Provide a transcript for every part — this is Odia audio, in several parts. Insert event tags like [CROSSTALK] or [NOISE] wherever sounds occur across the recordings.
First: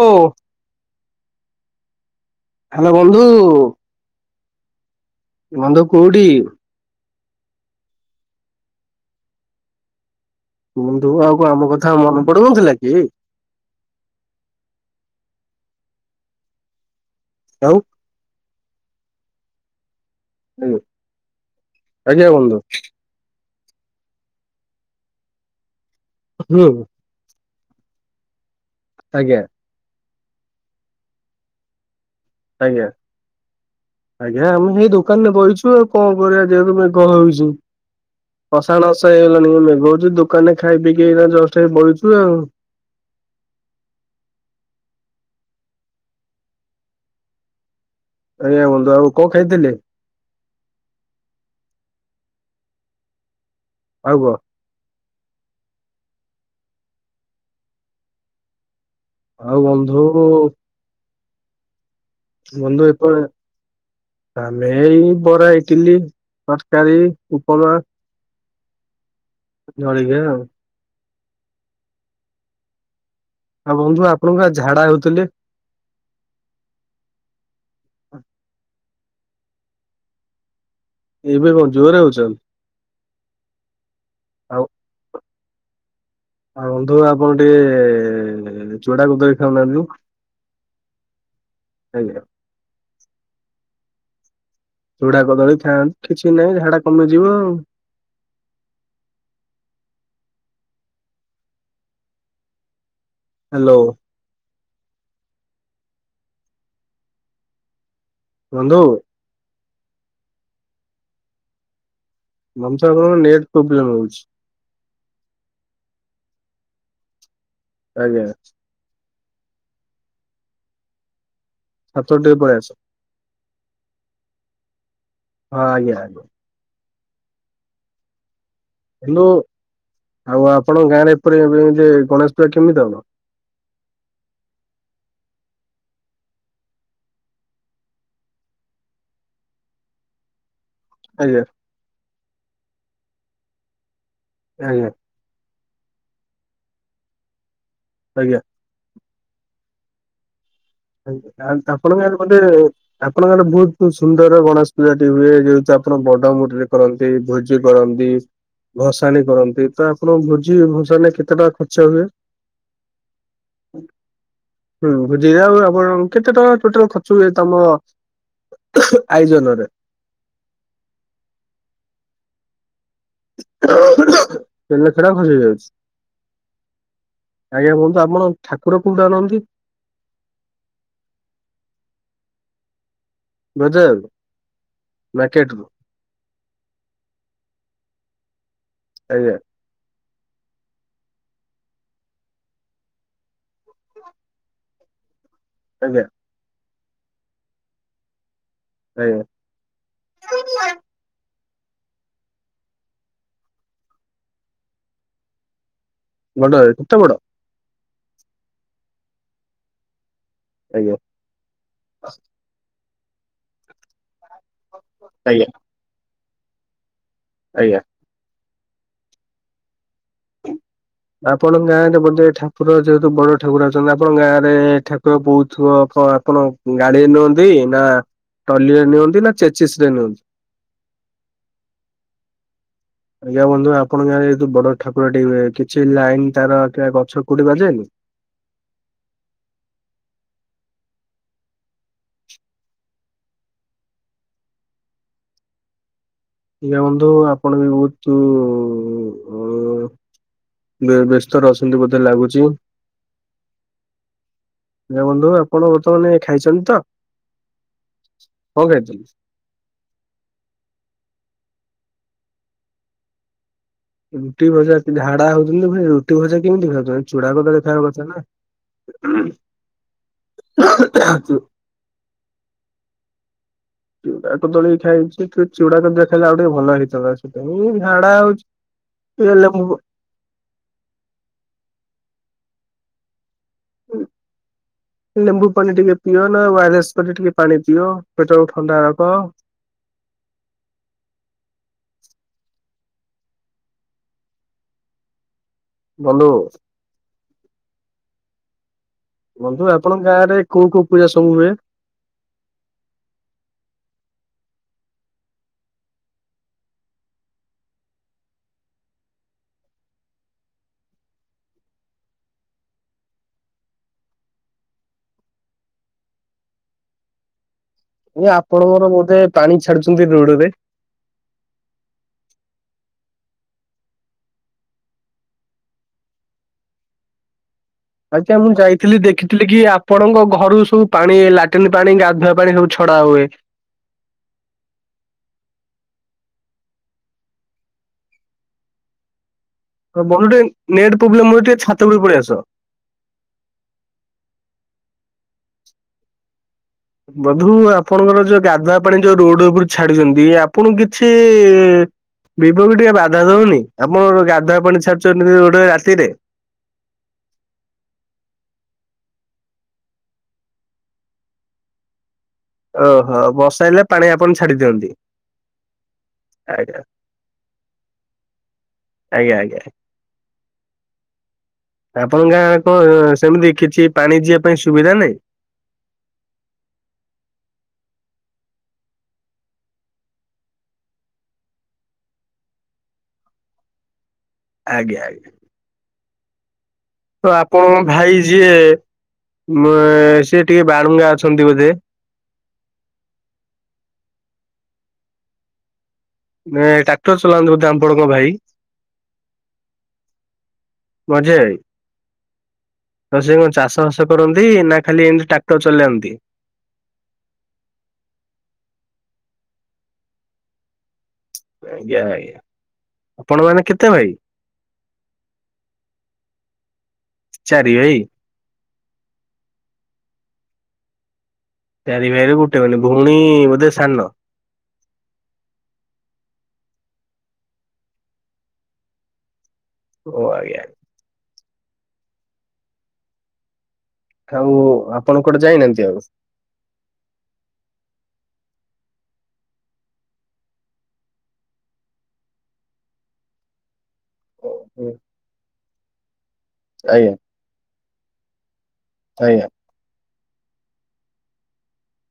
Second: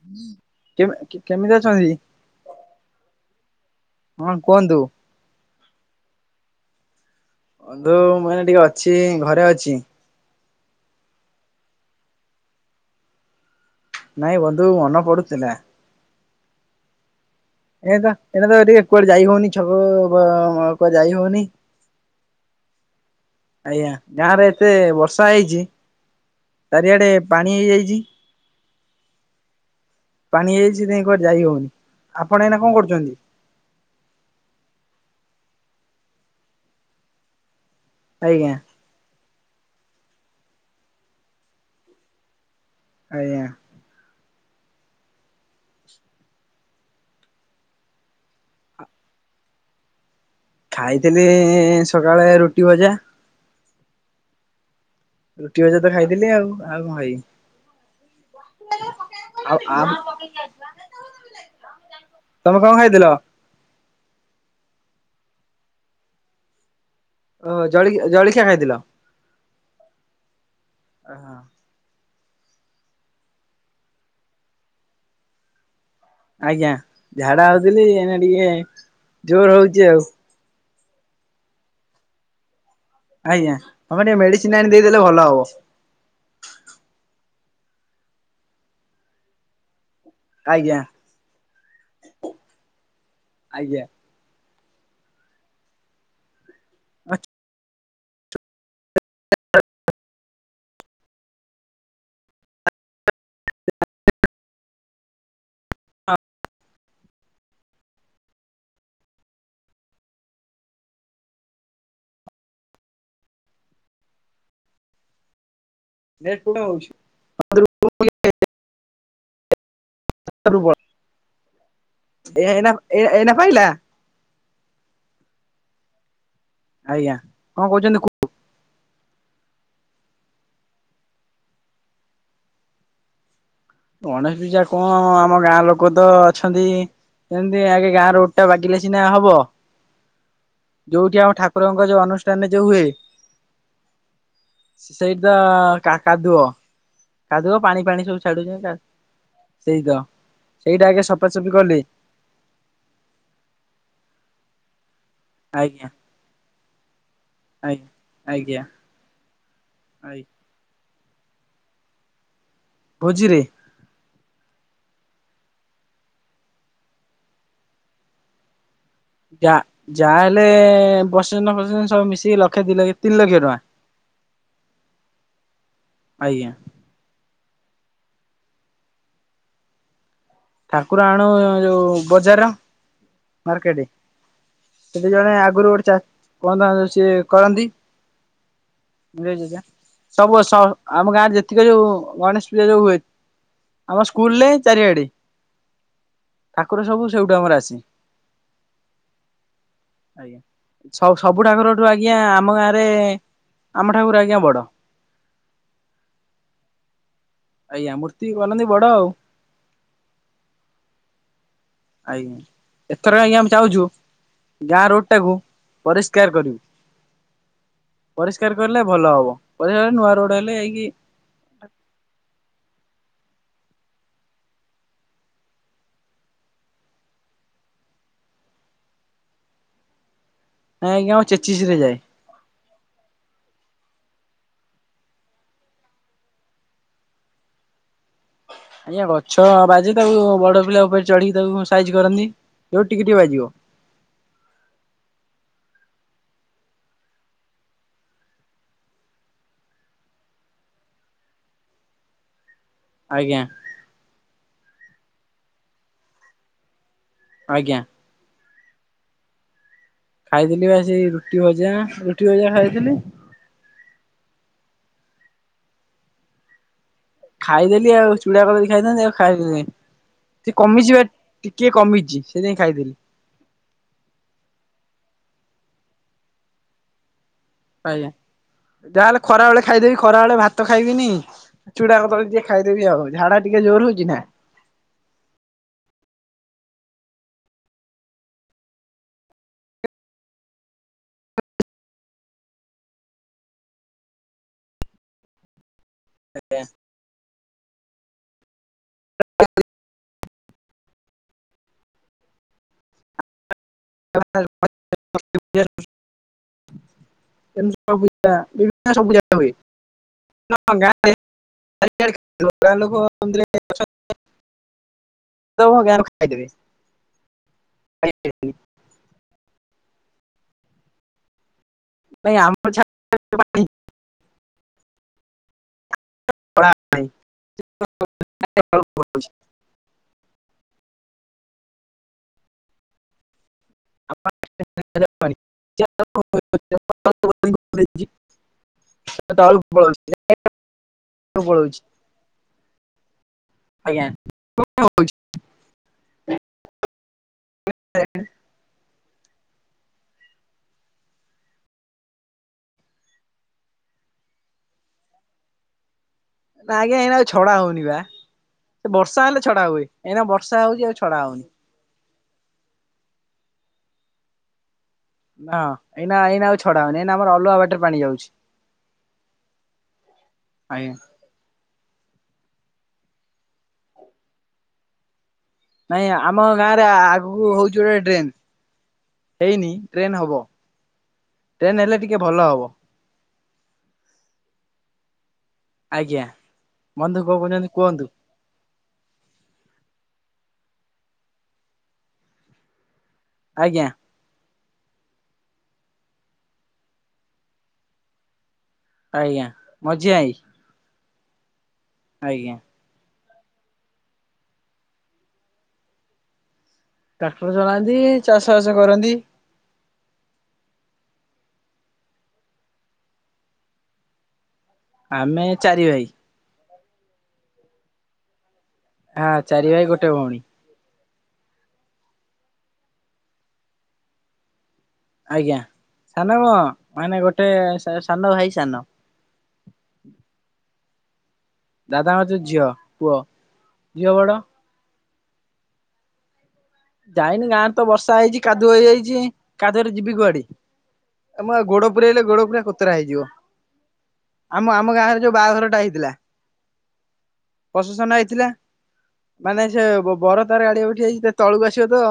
ଓ ହ୍ୟାଲୋ କେ କେମିତି ଅଛନ୍ତି? ହାଲୋ ବନ୍ଧୁ। ହଁ କୁହନ୍ତୁ? ବନ୍ଧୁ କୋଉଠି? ବନ୍ଧୁ ମୁଁ ଏଇନା ଟିକେ ଅଛି ଘରେ ଅଛି। ବନ୍ଧୁ ଆଉ କଣ ଆମ କଥା ମନେ ପଡୁନଥିଲା କି? ନାଇଁ ବନ୍ଧୁ ମନ ପଡୁଥିଲା। ଯାଉ। ଏଇ ତ ଏଇନା ତ ଟିକେ କୁଆଡ଼େ ଯାଇ ହଉନି ଛକ କ କୁଆଡ଼େ ଯାଇହୋଉନି। ଆଜ୍ଞା ବନ୍ଧୁ ଆଜ୍ଞା ଗାଁରେ ଏତେ ବର୍ଷା ହେଇଚି ହୁଁ ଚାରିଆଡେ ପାଣି ହେଇଯାଇଚି। ଆଜ୍ଞା। ପାଣି ହୋଇଯାଇଚି ସେଇତିନାଗି କୁଆଡ଼େ ଯାଇ ଆଜ୍ଞା ହଉନି। ଆଜ୍ଞା ଆମେ ସେଇ ଦୋକାନ ରେ ବଇଚୁ ଆଉ କଣ କରିବା ଯେହେତୁ ମେଘ ହଉଚି। ଆଜ୍ଞା। ପସାଣସ ହେଇଗଲାଣି ମେଘ ହୋଉଚି ଦୋକାନରେ ଖାଇ ପିଇକି ଜଷ୍ଟ ହେଇ ବଇଚୁ ଆଉ। ଆଜ୍ଞା। ଆଜ୍ଞା ବନ୍ଦ ବାବୁ କଣ ଖାଇଥିଲେ? ଖାଇଥିଲି ସକାଳେ ରୁଟି ଭଜା। ଆଉ କଣ? ରୁଟି ଭଜା ତ ଖାଇଥିଲି ଆଉ ଆଉ କଣ ଖାଇବି। ଆଉ ବନ୍ଧୁ ତମେ କଣ ବନ୍ଧୁ ଏପ ଖାଇଥିଲ? ଆମେ ଏଇ ବରା ଇଟିଲି ତରକାରୀ ଓ ଉପମା ଜଳି ଜଳଖିଆ ଖାଇଥିଲ। ଜଳିଖିଆ ଆଉ। ଅହଁ। ଆଉ ବନ୍ଧୁ ଆପଣ ପା ଝାଡ଼ା ହଉଥିଲେ? ଆଜ୍ଞା, ଝାଡ଼ା ହଉଥିଲି ଏଇନା ଟିକେ ଜୋର ହଉଚି ଆଉ। ଏବେ କଣ ଜୋରରେ ହଉଛନ୍? ଆଜ୍ଞା, ଆପଣ ଟିକେ ମେଡିସିନ ଆଉ ଆଣି ଦେଇଦେଲେ ଭଲ ହବ। ଆଉ ବନ୍ଧୁ ଆପଣ ଟିକେ ଚୁଡା କଦଳୀ ଖାଉନାହାନ୍ତି। ଆଜ୍ଞା, ଆଜ୍ଞା, ଆଜ୍ଞା ଚୁଡା କଦଳୀ ଖାଆନ୍ତୁ, କିଛି ନାହିଁ ଝାଡା କମିଯିବ ଆଉ। ହାଲୋ ବନ୍ଧୁ, ବନ୍ଧୁ, ଆପଣଙ୍କର ନେଟ୍ ପ୍ରୋବ୍ଲେମ ରହୁଛି। ନେଟ ପ୍ରୋବ୍ଲେମ ହଉଛି। ଆଜ୍ଞା, [UNINTELLIGIBLE] ଏ ଛାତକୁ ଟିକେ ଏଇନା ପଳେଇ ଆସ ପାଇଲା? ହଁ ଆଜ୍ଞା, ଆଜ୍ଞା, କଣ କହୁଛନ୍ତି କୁ? ହେଲୋ, ଆଉ ଆପଣଙ୍କ ଗାଁରେ ଏପରି ଏବେ ଗଣେଶ ପୂଜା କେମିତି ହବ? ଗଣେଶ ପୂଜା କଣ ଆମ ଗାଁ ଲୋକ ତ ଅଛନ୍ତି। ସେମିତି ଆଗେ ଗାଁ ରୋଡ ଟା ବାଗିଲେ ସିନା ହବ। [INAUDIBLE] ଯୋଉଠି ଆମ ଆଜ୍ଞା ଠାକୁରଙ୍କ ଯୋଉ ଅନୁଷ୍ଠାନରେ ଯୋଉ ହୁଏ। ଆଜ୍ଞା ସେଇଡା କା କାଦୁଅ। କାଦୁଅ ପାଣି ଫାଣି ସବୁ ଆଜ୍ଞା। ଛାଡୁଛନ୍ତି, ସେଇ ତ। ଆଜ୍ଞା, ଆପଣମାନେ ବୋଧେ ଆପଣମାନେ ବହୁତ ସୁନ୍ଦର ଗଣେଶ, ପୂଜାଟି ହୁଏ, ଯେହେତୁ ଆଜ୍ଞା। ଆପଣ ବଡ ମୂର୍ତ୍ତିଟେ କରନ୍ତି, ଭୋଜି ଆଜ୍ଞା କରନ୍ତି। ଆଜ୍ଞା ଭସାଣି କରନ୍ତି ତ, ଆପଣ ଆଜ୍ଞା ଭୋଜି ଭସାଣିରେ କେତେ ଟଙ୍କା ଖର୍ଚ୍ଚ ହୁଏ? ଭୋଜିରେ? ହୁଁ, ଭୋଜିିରେ ଆମର କେତେ ଟଙ୍କା ଟୋଟାଲ ଖର୍ଚ୍ଚ ହୁଏ ତମର ଯା ଯାହା ହେଲେ, ପ୍ରୋସେସନ ଫୋସେଶନ ସବୁ ମିଶେଇକି ଲକ୍ଷେ ଦି ଲକ୍ଷେ ତିନି ଲକ୍ଷ ଟଙ୍କା ଖର୍ଚ୍ଚ ଆଜ୍ଞା ହେଇଯାଉଛି। ଆଜ୍ଞା, କୁହନ୍ତୁ ଆପଣ ଠାକୁର କଉଠୁ ଆଣନ୍ତି? ଠାକୁର ଆଣୁ ଯୋଉ ବଜାର? ମାର୍କେଟ, ବଜାରରୁ ସେଠି ଜଣେ ମାର୍କେଟରୁ ଆଗରୁ [UNINTELLIGIBLE] କଣ ସେ କରନ୍ତି ଆଜ୍ଞା ମୂର୍ତ୍ତି ଦେଖିଆ। ସବୁ ବର୍ଷ ଆମ ଗାଁରେ ଯେତିକି ଯୋଉ ଗଣେଶ ପୂଜା ଯୋଉ ହୁଏ। ଆମ ସ୍କୁଲରେ ଚାରିଆଡେ, ଆଜ୍ଞା, ଠାକୁର ସବୁ ସେଇଠୁ ଆମର ଆସେ। ଆଜ୍ଞା, ଆଜ୍ଞା, ସ ସବୁ ଠାକୁରଠୁ ଆଜ୍ଞା ଆମ ଗାଁରେ ଆମ ଠାକୁର ଆଜ୍ଞା ବଡ। ବଡ, ଏତେ କେତ ବଡ଼? ଆଜ୍ଞା, ମୂର୍ତ୍ତି ବନାନ୍ତି ବଡ ଆଉ। ଆଜ୍ଞା। ଆଜ୍ଞା ଏଥର ଆଜ୍ଞା ଆମେ ଚାହୁଚୁ ଗାଁ ରୋଡ଼ ଟାକୁ ଆଜ୍ଞା ପରିଷ୍କାର କରିବୁ। ଆଜ୍ଞା। ପରିଷ୍କାର କରଲେ ଭଲ ହବ ପରିଷ୍କାର କଲେ ନୂଆ ରୋଡ଼ ହେଲେ ଯାଇକି ଆପଣଙ୍କ ଗାଁରେ ବୋଧେ ଠାକୁର ଯେହେତୁ ବଡ଼ ଠାକୁର ଅଛନ୍ତି ଆପଣଙ୍କ ଗାଁରେ ଠାକୁର ବୋହୁଥୁବ ଅପଣ ଆପଣ ଗାଡ଼ିରେ ନିଅନ୍ତି ନା ଟଲି ରେ ନିଅନ୍ତି ନା ଚେଚିସ ରେ ନିଅନ୍ତି? ନାଇଁ ଆଜ୍ଞା ଆମର ଚେଚିସିରେ ଯାଏ। ଆଜ୍ଞା ବନ୍ଧୁ ଆପଣ ଗାଁ ରେ ଯୋଉ ବଡ ଠାକୁର ଡ଼ିମ୍ରେ କିଛି ଲାଇନ ତାର କିମ୍ବା ଗଛ କୋଉଠି ବାଜେନି? ଆଜ୍ଞା ଗଛ ବାଜେ ତାକୁ ବଡ ପିଲା ଉପରେ ଚଢ଼ିକି ତାକୁ ଫୁଣ ସାଇଜ କରନ୍ତି ଯୋଉ ଟିକି ଟିକେ ବାଜିବ। ଆଜ୍ଞା ବନ୍ଧୁ ଆପଣ ବି ବହୁତୁ ଉ ଉ ଉ ଉ ବେ ବ୍ୟସ୍ତ ରେ ଅଛନ୍ତି ବୋଧେ ଲାଗୁଚି? ଆଜ୍ଞା। ଆଜ୍ଞା ବନ୍ଧୁ ଆପଣ ବର୍ତ୍ତମାନେ ଖାଇଚନ୍ତି ତ। ଆଜ୍ଞା। କଣ ଖାଇଚନ୍ତି? ଖାଇଥିଲି ବା ସେଇ ରୁଟି ଭଜା ରୁଟି ଭଜା ଖାଇଥିଲି। ରୁଟି ଭଜା ଝାଡା ହଉଚନ୍ତି ଫୁଣି ରୁଟି ଭଜା କେମିତି ଖାଉଚନ୍ତ? ଖାଇଦେଲି ଆଉ ଚୁଡ଼ା କଦଳୀ ଖାଇଥାଆନ୍ତି ଆଉ ଖାଇଲିନେଇଁ ସେ କମିଚି ବା ଚୁ- ଟି କିଏ କମିଚି ସେଇଥିପାଇଁ ଖାଇଦେଲି। ଚୁଡ଼ା କଦଳୀ ଖାଇଚି ଟିକେ ଚୁଡାକଦୁଆ ଖାଇଲେ ଆଉ ଟିକେ ଭଲ ହେଇଥାଆନ୍ତା। ସେତବଳକୁ ଝାଡା ହଉଚି ଖରା ବେଳେ ଭାତ ଖାଇବିନି ଚୁଡା କଦଳୀ ଟିକେ ଖାଇଦେବି ଆଉ ଝାଡ଼ା ଟିକେ ଜୋର ହଉଚି ନା। ଲେମ୍ବୁ ପାଣି ଟିକେ ପିଅ ନା ଓଆରଏସ କରି ଟିକେ ପାଣି ପିଅ ପେଟକୁ ଥଣ୍ଡା ରଖ। ଭଲ ହୁଅ। ବନ୍ଧୁ ଆପଣଙ୍କ ଗାଁ ରେ କୋଉ କୋଉ ପୂଜା ସବୁ ହୁଏ? [INAUDIBLE] ପୂଜା ବିଭିନ୍ନ ସବୁ ପୂଜା ହୁଏ। [INAUDIBLE] ତୋ ଭଗବାନ ଖୁଆଇଦେବେ। ଆଜ୍ଞା ଆପଣଙ୍କର ବୋଧେ ପାଣି ଛାଡୁଚନ୍ତି ରୋଡ଼ ରେ? ନାଇଁ ଆମର ଛା ପାଣି। ପ୍ଲା ଆଜି ଆଉ ମୁଁ ଯାଇଥିଲି ଦେଖ ପଳଉଛି ଦେଖିଥିଲି କି ଆପଣଙ୍କ ଘରୁ ସବୁ ପାଣି ଲାଟିନ୍ ପାଣି ଗାଧୁଆ ପାଣି ସବୁ ଛଡ଼ା ହୁଏ। [INAUDIBLE] ତଳକୁ ପଳଉଚି ତଳକୁ ପଳଉଚି ଭିତରକୁ ପଳେଇଆସ। ଆଜ୍ଞା। ବନ୍ଧୁ ଆପଣଙ୍କର ଯୋଉ ଗାଧୁଆ ପାଣି ଯୋଉ ରୋଡ଼ ଉପରେ ଛାଡିୁଚନ୍ତି ଆପଣଙ୍କୁ କିଛି ଇ ଇ ଇ ବିବକୁ ଟିକେ ବାଧା ଦଉନି ଆପଣଙ୍କର ଗାଧୁଆ ପାଣି ଛାଡୁଚନ୍ତି ରୋଡ଼ରେ ରାତିରେ? ନା ଆଜ୍ଞା ଏଇନା ଆଉ ଛଡ଼ା ହଉନି ବା ସେ ବର୍ଷା ହେଲେ ଛଡ଼ା ହୁଏ ଏଇନା ବର୍ଷା ହଉଚି ଆଉ ଛଡ଼ା ହଉନି। ଓହୋ ବର୍ଷା ହେଲେ ପାଣି ଆପଣ ଛାଡ଼ି ଦିଅନ୍ତି? ନାଁ ଏଇନା ଏଇନା ଆଉ ଆଜ୍ଞା ଛଡା ହବନି ଏଇନା ଆମର ଅଲଗା ବାଟରେ ପାଣି ଯାଉଛି। ଆଜ୍ଞା ଆଜ୍ଞା। ଆଜ୍ଞା। ଆପଣଙ୍କ ଗାଁରେ କଣ ସେମିତି କିଛି ପାଣି ଯିବା ପାଇଁ ସୁବିଧା ନାହିଁ? ନାଇଁ ଆମ ଗାଁରେ ଆଗକୁ ହଉଚି ଗୋଟେ ଡ୍ରେନ୍। ହେଇନି ଡ୍ରେନ୍ ହବ ଡ୍ରେନ ହେଲେ ଟିକେ ଭଲ ହବ। ଆଜ୍ଞା ଆଜ୍ଞା। ଆଜ୍ଞା ତ ବନ୍ଧୁ କଁ କହୁଚନ୍ତି ଆପଣଙ୍କ କୁହନ୍ତୁ? ଭାଇ ଯିଏ ଵ ସିଏ ଟିକେ ବାଳୁଙ୍ଗା ଅଛନ୍ତି ବୋଧେ ଆଜ୍ଞା। ଟ୍ରାକ୍ଟର୍ ଚଲାନ୍ତି ବୋଧେ ଆପଣଙ୍କ ଭାଇ। ଆଜ୍ଞା ମଝିଆ ଭାଇ। ମଝିଆ ଭାଇ। ଆଜ୍ଞା। ଆଉ ସେକଁ ଚାଷ ବାସ କରନ୍ତି ନାଖାଲି ଏମିତି ଟ୍ରାକ୍ଟର୍ ଚଲାନ୍ତି? ଟ୍ରାକ୍ଟର୍ ଚଲାନ୍ତି, ଚାଷ ବାସ କରନ୍ତି। ଆଜ୍ଞା ଆଜ୍ଞା ଆପଣ ମାନେ କେତେ ଭାଇ? ଆମେ ଚାରି ଭାଇ। ଚାରି ଭାଇ? ହାଁ ଚାରି ଭାଇ ଗୋଟେ ଭଉଣୀ। ଚାରି ଭାଇରେ ଗୋଟେ ମାନେ ଭଉଣୀ ବୋଧେ ସାନ? ଆଜ୍ଞା ସାନ କଣ, ମାନେ ଗୋଟେ ସା ସାନ ଭାଇ ସାନ। ଓ ଆଜ୍ଞା। ଦାଦାଙ୍କର ଦିଇ ଯୋଉ ଝିଅ, ପୁଅ ଝିଅ ବଡ ଆଉ ଆପଣ କୁଆଡ଼େ ଯାଇନାହାନ୍ତି ଆଉ? ଯାଇନି ଗାଁରେତ ବର୍ଷା ହେଇଚି କାଦୁଅ ହେଇଯାଇଚି କାଦୁଅରେ ଯିବି କୁଆଡ଼େ। ଏ ମୁଁପା ଗୋଡ଼ ପୁରେଇଲେ ଗୋଡ଼ ପୁରା କୋତରା ହେଇଯିବ। ଆମ ଆମ ଗାଁରେ ଯୋଉ ବାହାଘରଟା ହେଇଥିଲା ଆଜ୍ଞା। ପ୍ରଶେସନ୍ ହେଇଥିଲା ଆଜ୍ଞା ମାନେ ସେ ବ ବର ତାର ଗାଡ଼ି ଉପରେ ଠିଆ ହେଇଚି ତଳୁକୁ ଆସିବତ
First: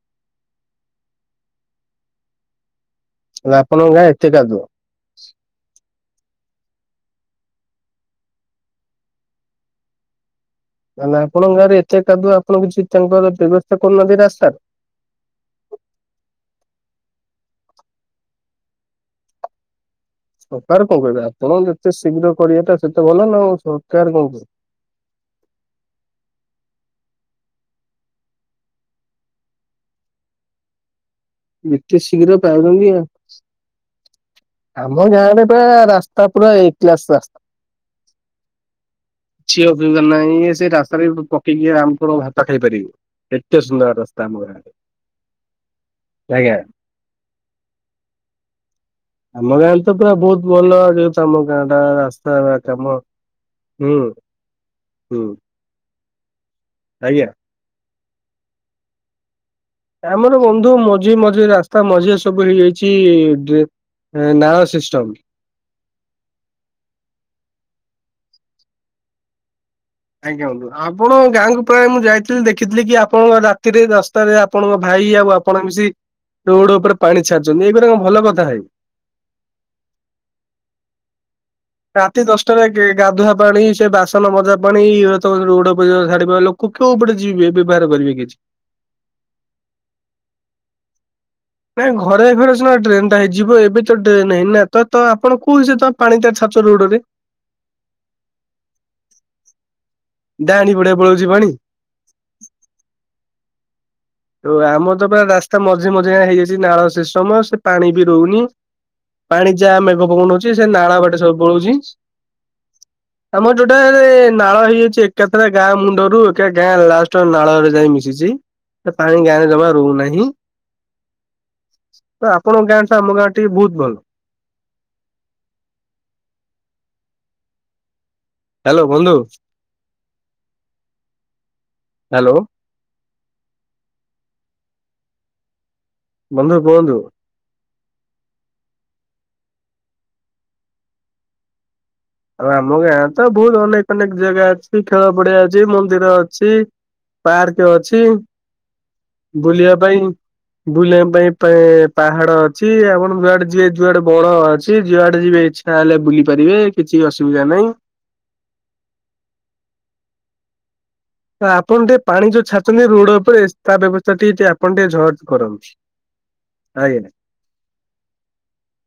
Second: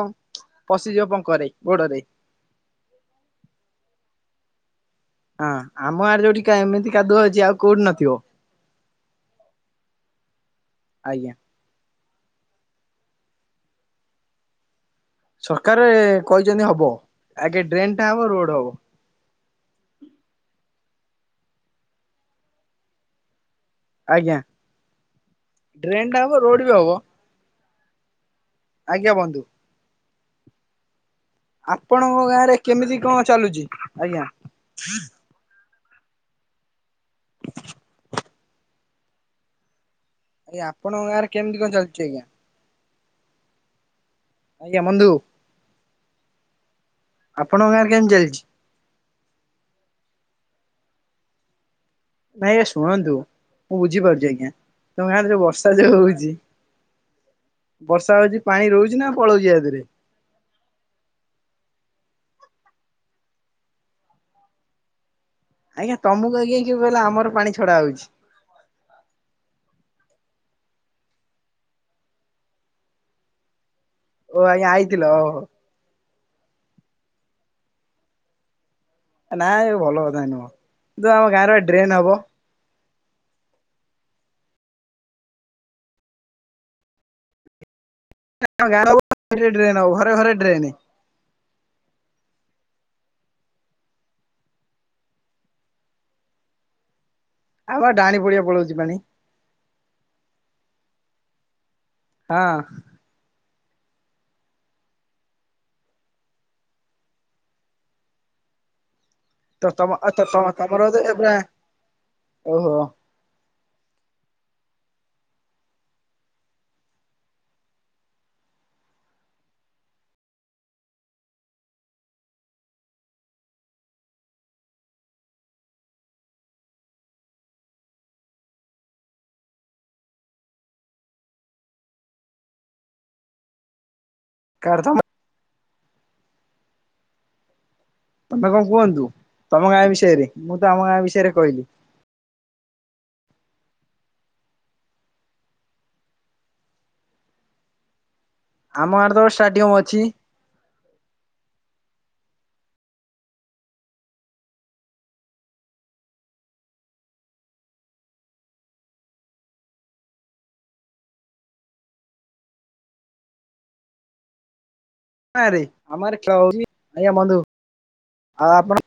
ପଶିଯିବ ପଙ୍କରେ ଗୋଡ଼ରେ। ତାହେଲେ ଆପଣଙ୍କ ଗାଁ ଏତେ କାଦୁଅ? ହଁ ଆମ ଆଡ଼େ ଯୋଉଠିକା ଏମିତି କାଦୁଅ ଅଛି ଆଉ କୋଉଠି ନଥିବ। ଲାହେଲେ ଆଜ୍ଞା ଆପଣଙ୍କ ଗାଁରେ ଏତେ କାଦୁଅ ଆପଣ କିଛି ତାଙ୍କର ବ୍ୟବସ୍ଥା କରୁନାହାନ୍ତି ରାସ୍ତାରେ? ସରକାରେ କହିଚନ୍ତି ହବ, ଆଗେ ଡ୍ରେନ୍ ଟା ହବ ରୋଡ଼ ହବ। ସରକାର କଣ କହିବେ ଆପଣ ଯେତେ ଶୀଘ୍ର କରିବାଟା ସେତେ ଭଲନା ଆଉ ସ ଆଜ୍ଞା, ଡ୍ରେନ୍ଟା ହବ ରୋଡ଼ବି ହବ। ଆଜ୍ଞା ବନ୍ଧୁ। ଯେତେ ଆପଣଙ୍କ ଶୀଘ୍ର ଗାଁ ରେ ପାଉଚନ୍ତି କେମିତି ଆ କଣ ଚାଲୁଛି ଆଜ୍ଞା। ଆମ ଗାଁରେ ପୁରା ରାସ୍ ସ୍ତା ପୁରା ଏ କ୍ଲାସ ରାସ୍ତା [UNINTELLIGIBLE] ଇଏ ଆଜ୍ଞା ସେ ଆପଣଙ୍କ ରାସ୍ତାରେ ଗାଁରେ କେମିତି ପକେଇକି ଆମ ଚାଲିଛି କଣ ଆଜ୍ଞା ଭାତ ଖାଇ ପାରିବ ଏତେ ସୁନ୍ଦର ରାସ୍ତା। ଆମ ଗାଁରେ ଆଜ୍ଞା ବନ୍ଧୁ ଆଜ୍ଞା। ଆପଣଙ୍କ ଗାଁରେ କେମିତି ଚାଲିଚି? ଆମ ଗାଁରେତ ପୁରା ବହୁତ୍ ଭଲ ଯେହେତୁ ଆମ ଗାଁ ଟା ନାଇଁ ଆଜ୍ଞା କାମ ଶୁଣନ୍ତୁ ମୁଁ ହୁଁ ବୁଝିପାରୁଚି ଆଜ୍ଞା ତମ ହୁଁ ଗାଁରେ ଯୋଉ ବର୍ଷା ଯୋଉ ହଉଚି ଆଜ୍ଞା। ବର୍ଷା ହଉଚି ପାଣି ରହୁଚିନା ପଳଉଚି ଆଦିରେ? ଆମର ବନ୍ଧୁ ମଝି ମଝିରେ ରାସ୍ତା ମଝିରେ ସବୁ ହେଇଯାଇଛି ଡ୍ରେ ଏଁ ନାଳ ସିଷ୍ଟମ୍। ଆଜ୍ଞା ତମୁକୁ ଆଜ୍ଞା କିଏ କହିଲା ଆମର ପାଣି ଛଡା ହଉଚି? ଆଜ୍ଞା ବନ୍ଧୁ ଆପଣଙ୍କ ଗାଁକୁ ପ୍ରାୟ ମୁଁ ଯାଇଥିଲି ଦେଖିଥିଲି କି ଆପଣଙ୍କ ରାତିରେ ଦଶ ଟାରେ ଓ ଆଜ୍ଞା ଆପଣଙ୍କ ଆଇଥିଲ ଭାଇ ଆଉ ଓହୋ ଆପଣ ମିଶି ରୋଡ ଉପରେ ପାଣି ଛାଡିଚନ୍ତି ଏଇଗୁରା କଣ ଭଲ କଥା। ନା ଏ ଭଲ କଥା ନୁହଁ ଯୋଉ ଆମ ଗାଁରେ ବା ଡ୍ରେନ ହବ। ତ ରେ କିଏ ଗାଧୁଆ ପାଣି ସେ ବାସନ ମଜା ପାଣି ଏଗୁରା ତମର ରୋଡ ଉପରେ ଯଦି ଛାଡିବ ଲୋ କେ କୋଉ ପଟେ ଯିବେ ବ୍ୟବହାର କରିବେ କିଛି? ଆମ ଗାଁ ରେ [INAUDIBLE] ଡ୍ରେନ ହବ ଘରେ ଘରେ ଡ୍ରେନ। ନାଇଁ ଘରେ ଘରେ ସିନା ଡ୍ରେନ ଟା ହେଇଯିବ ଏବେ ତ ଡ୍ରେନ ହେଇନି ନା ତ ତ ଆପଣ କୋଉ ହିସାବରେ ତ ପାଣି ଟା ଛାଡୁଚ ରୋଡ ରେ? ଆଉ ବା ଡାଆଣୀ ପଡିଆ ପଳଉଚି ପାଣି। ଡାଆଣୀ ପଡିଆ ପଳଉଚି ପାଣି? ହଁ। ଓ ଆମର ତ ପୁରା ରାସ୍ତା ମଝି ମଝି ଯାଏଁ ହେଇଯାଇଚି ନାଳ ସମସ୍ତ ସେ ପାଣି ବି ରହୁନି। ପାଣି ତ ଯାହା ତମ ମେଘ ପବନ ହଉଚି ସେ ତମର ନାଳା ତ ବାଟେ ପୁରା ସବୁ ପଳଉଚି। ଓହୋ ଆମର ଯୋଉଟାରେ ନାଳ ହେଇଯାଉଚି ଏକାଥେରେ ଗାଁ ମୁଣ୍ଡରୁ ଏକା ଗାଁ ଲାଷ୍ଟ ନାଳରେ ଯାଇ ମିଶିଚି। ସେ ପାଣି ଗାଁରେ ଜମା ରହୁନାହିଁ। ତ ଆପଣଙ୍କ ଗାଁ ଟା ଆମ ଗାଁ ଟେ ବହୁତ ଭଲ। ହ୍ୟାଲୋ ବନ୍ଧୁ ହ୍ୟାଲୋ। [UNINTELLIGIBLE] ବନ୍ଧୁ କୁହନ୍ତୁ। ତମେ କଣ କୁହନ୍ତୁ ତମ ଗାଁ ବିଷୟରେ ମୁଁ ତ ଆମ ଗାଁ ବିଷୟରେ କହିଲି। ଆଉ ଆମ ଗାଁ ତ ବହୁତ ଅନେକ ଅନେକ ଜାଗା ଅଛି ଖେଳ ପଡିଆ ଅଛି ମନ୍ଦିର ଅଛି। ପାର୍କ ଅଛି ଆମ ଗାଁରେ ତ ଷ୍ଟାଡିୟମ ବୁଲିବା ଅଛି ପାଇଁ। ବୁଲିବା ପାଇଁ ପେଁ ପାହାଡ ଅଛି ଆପଣ ଯୁଆଡେ ଯିବେ ଯୁଆଡେ ବଣ ଅଛି ଯୁଆଡେ ଯିବେ ଇଛା ଚା ହେଲେ ବୁଲି ପାରିବେ କିଛି ଅସୁବିଧା ନାହିଁ। ଆପଣ ଟିକେ ପାଣି ଯୋଉ ଛାଡୁଚନ୍ତି ରୋଡ ଉପରେ ତା ବ୍ୟବସ୍ଥା ଟିକେ ଟ ଆପଣ ଟିକେ ଝ ଗାଁ ରେ ଆମ ଗାଁ ରେ ଖେଳ ହଉନି ଆଜ୍ଞା ବନ୍ଧୁ ଆ ଆପଣ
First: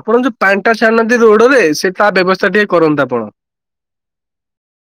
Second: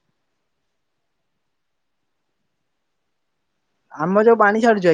ଆପଣ ଯୋଉ ପାଣିଟା ଛାଡନାହାନ୍ତି ରୋଡ ରେ ସେ ତା ବ୍ୟବସ୍ଥା ଟିକେ କରନ୍ତୁ ଆପଣ। ଆମ ଯୋଉ ପାଣି ଛାଡୁଚେ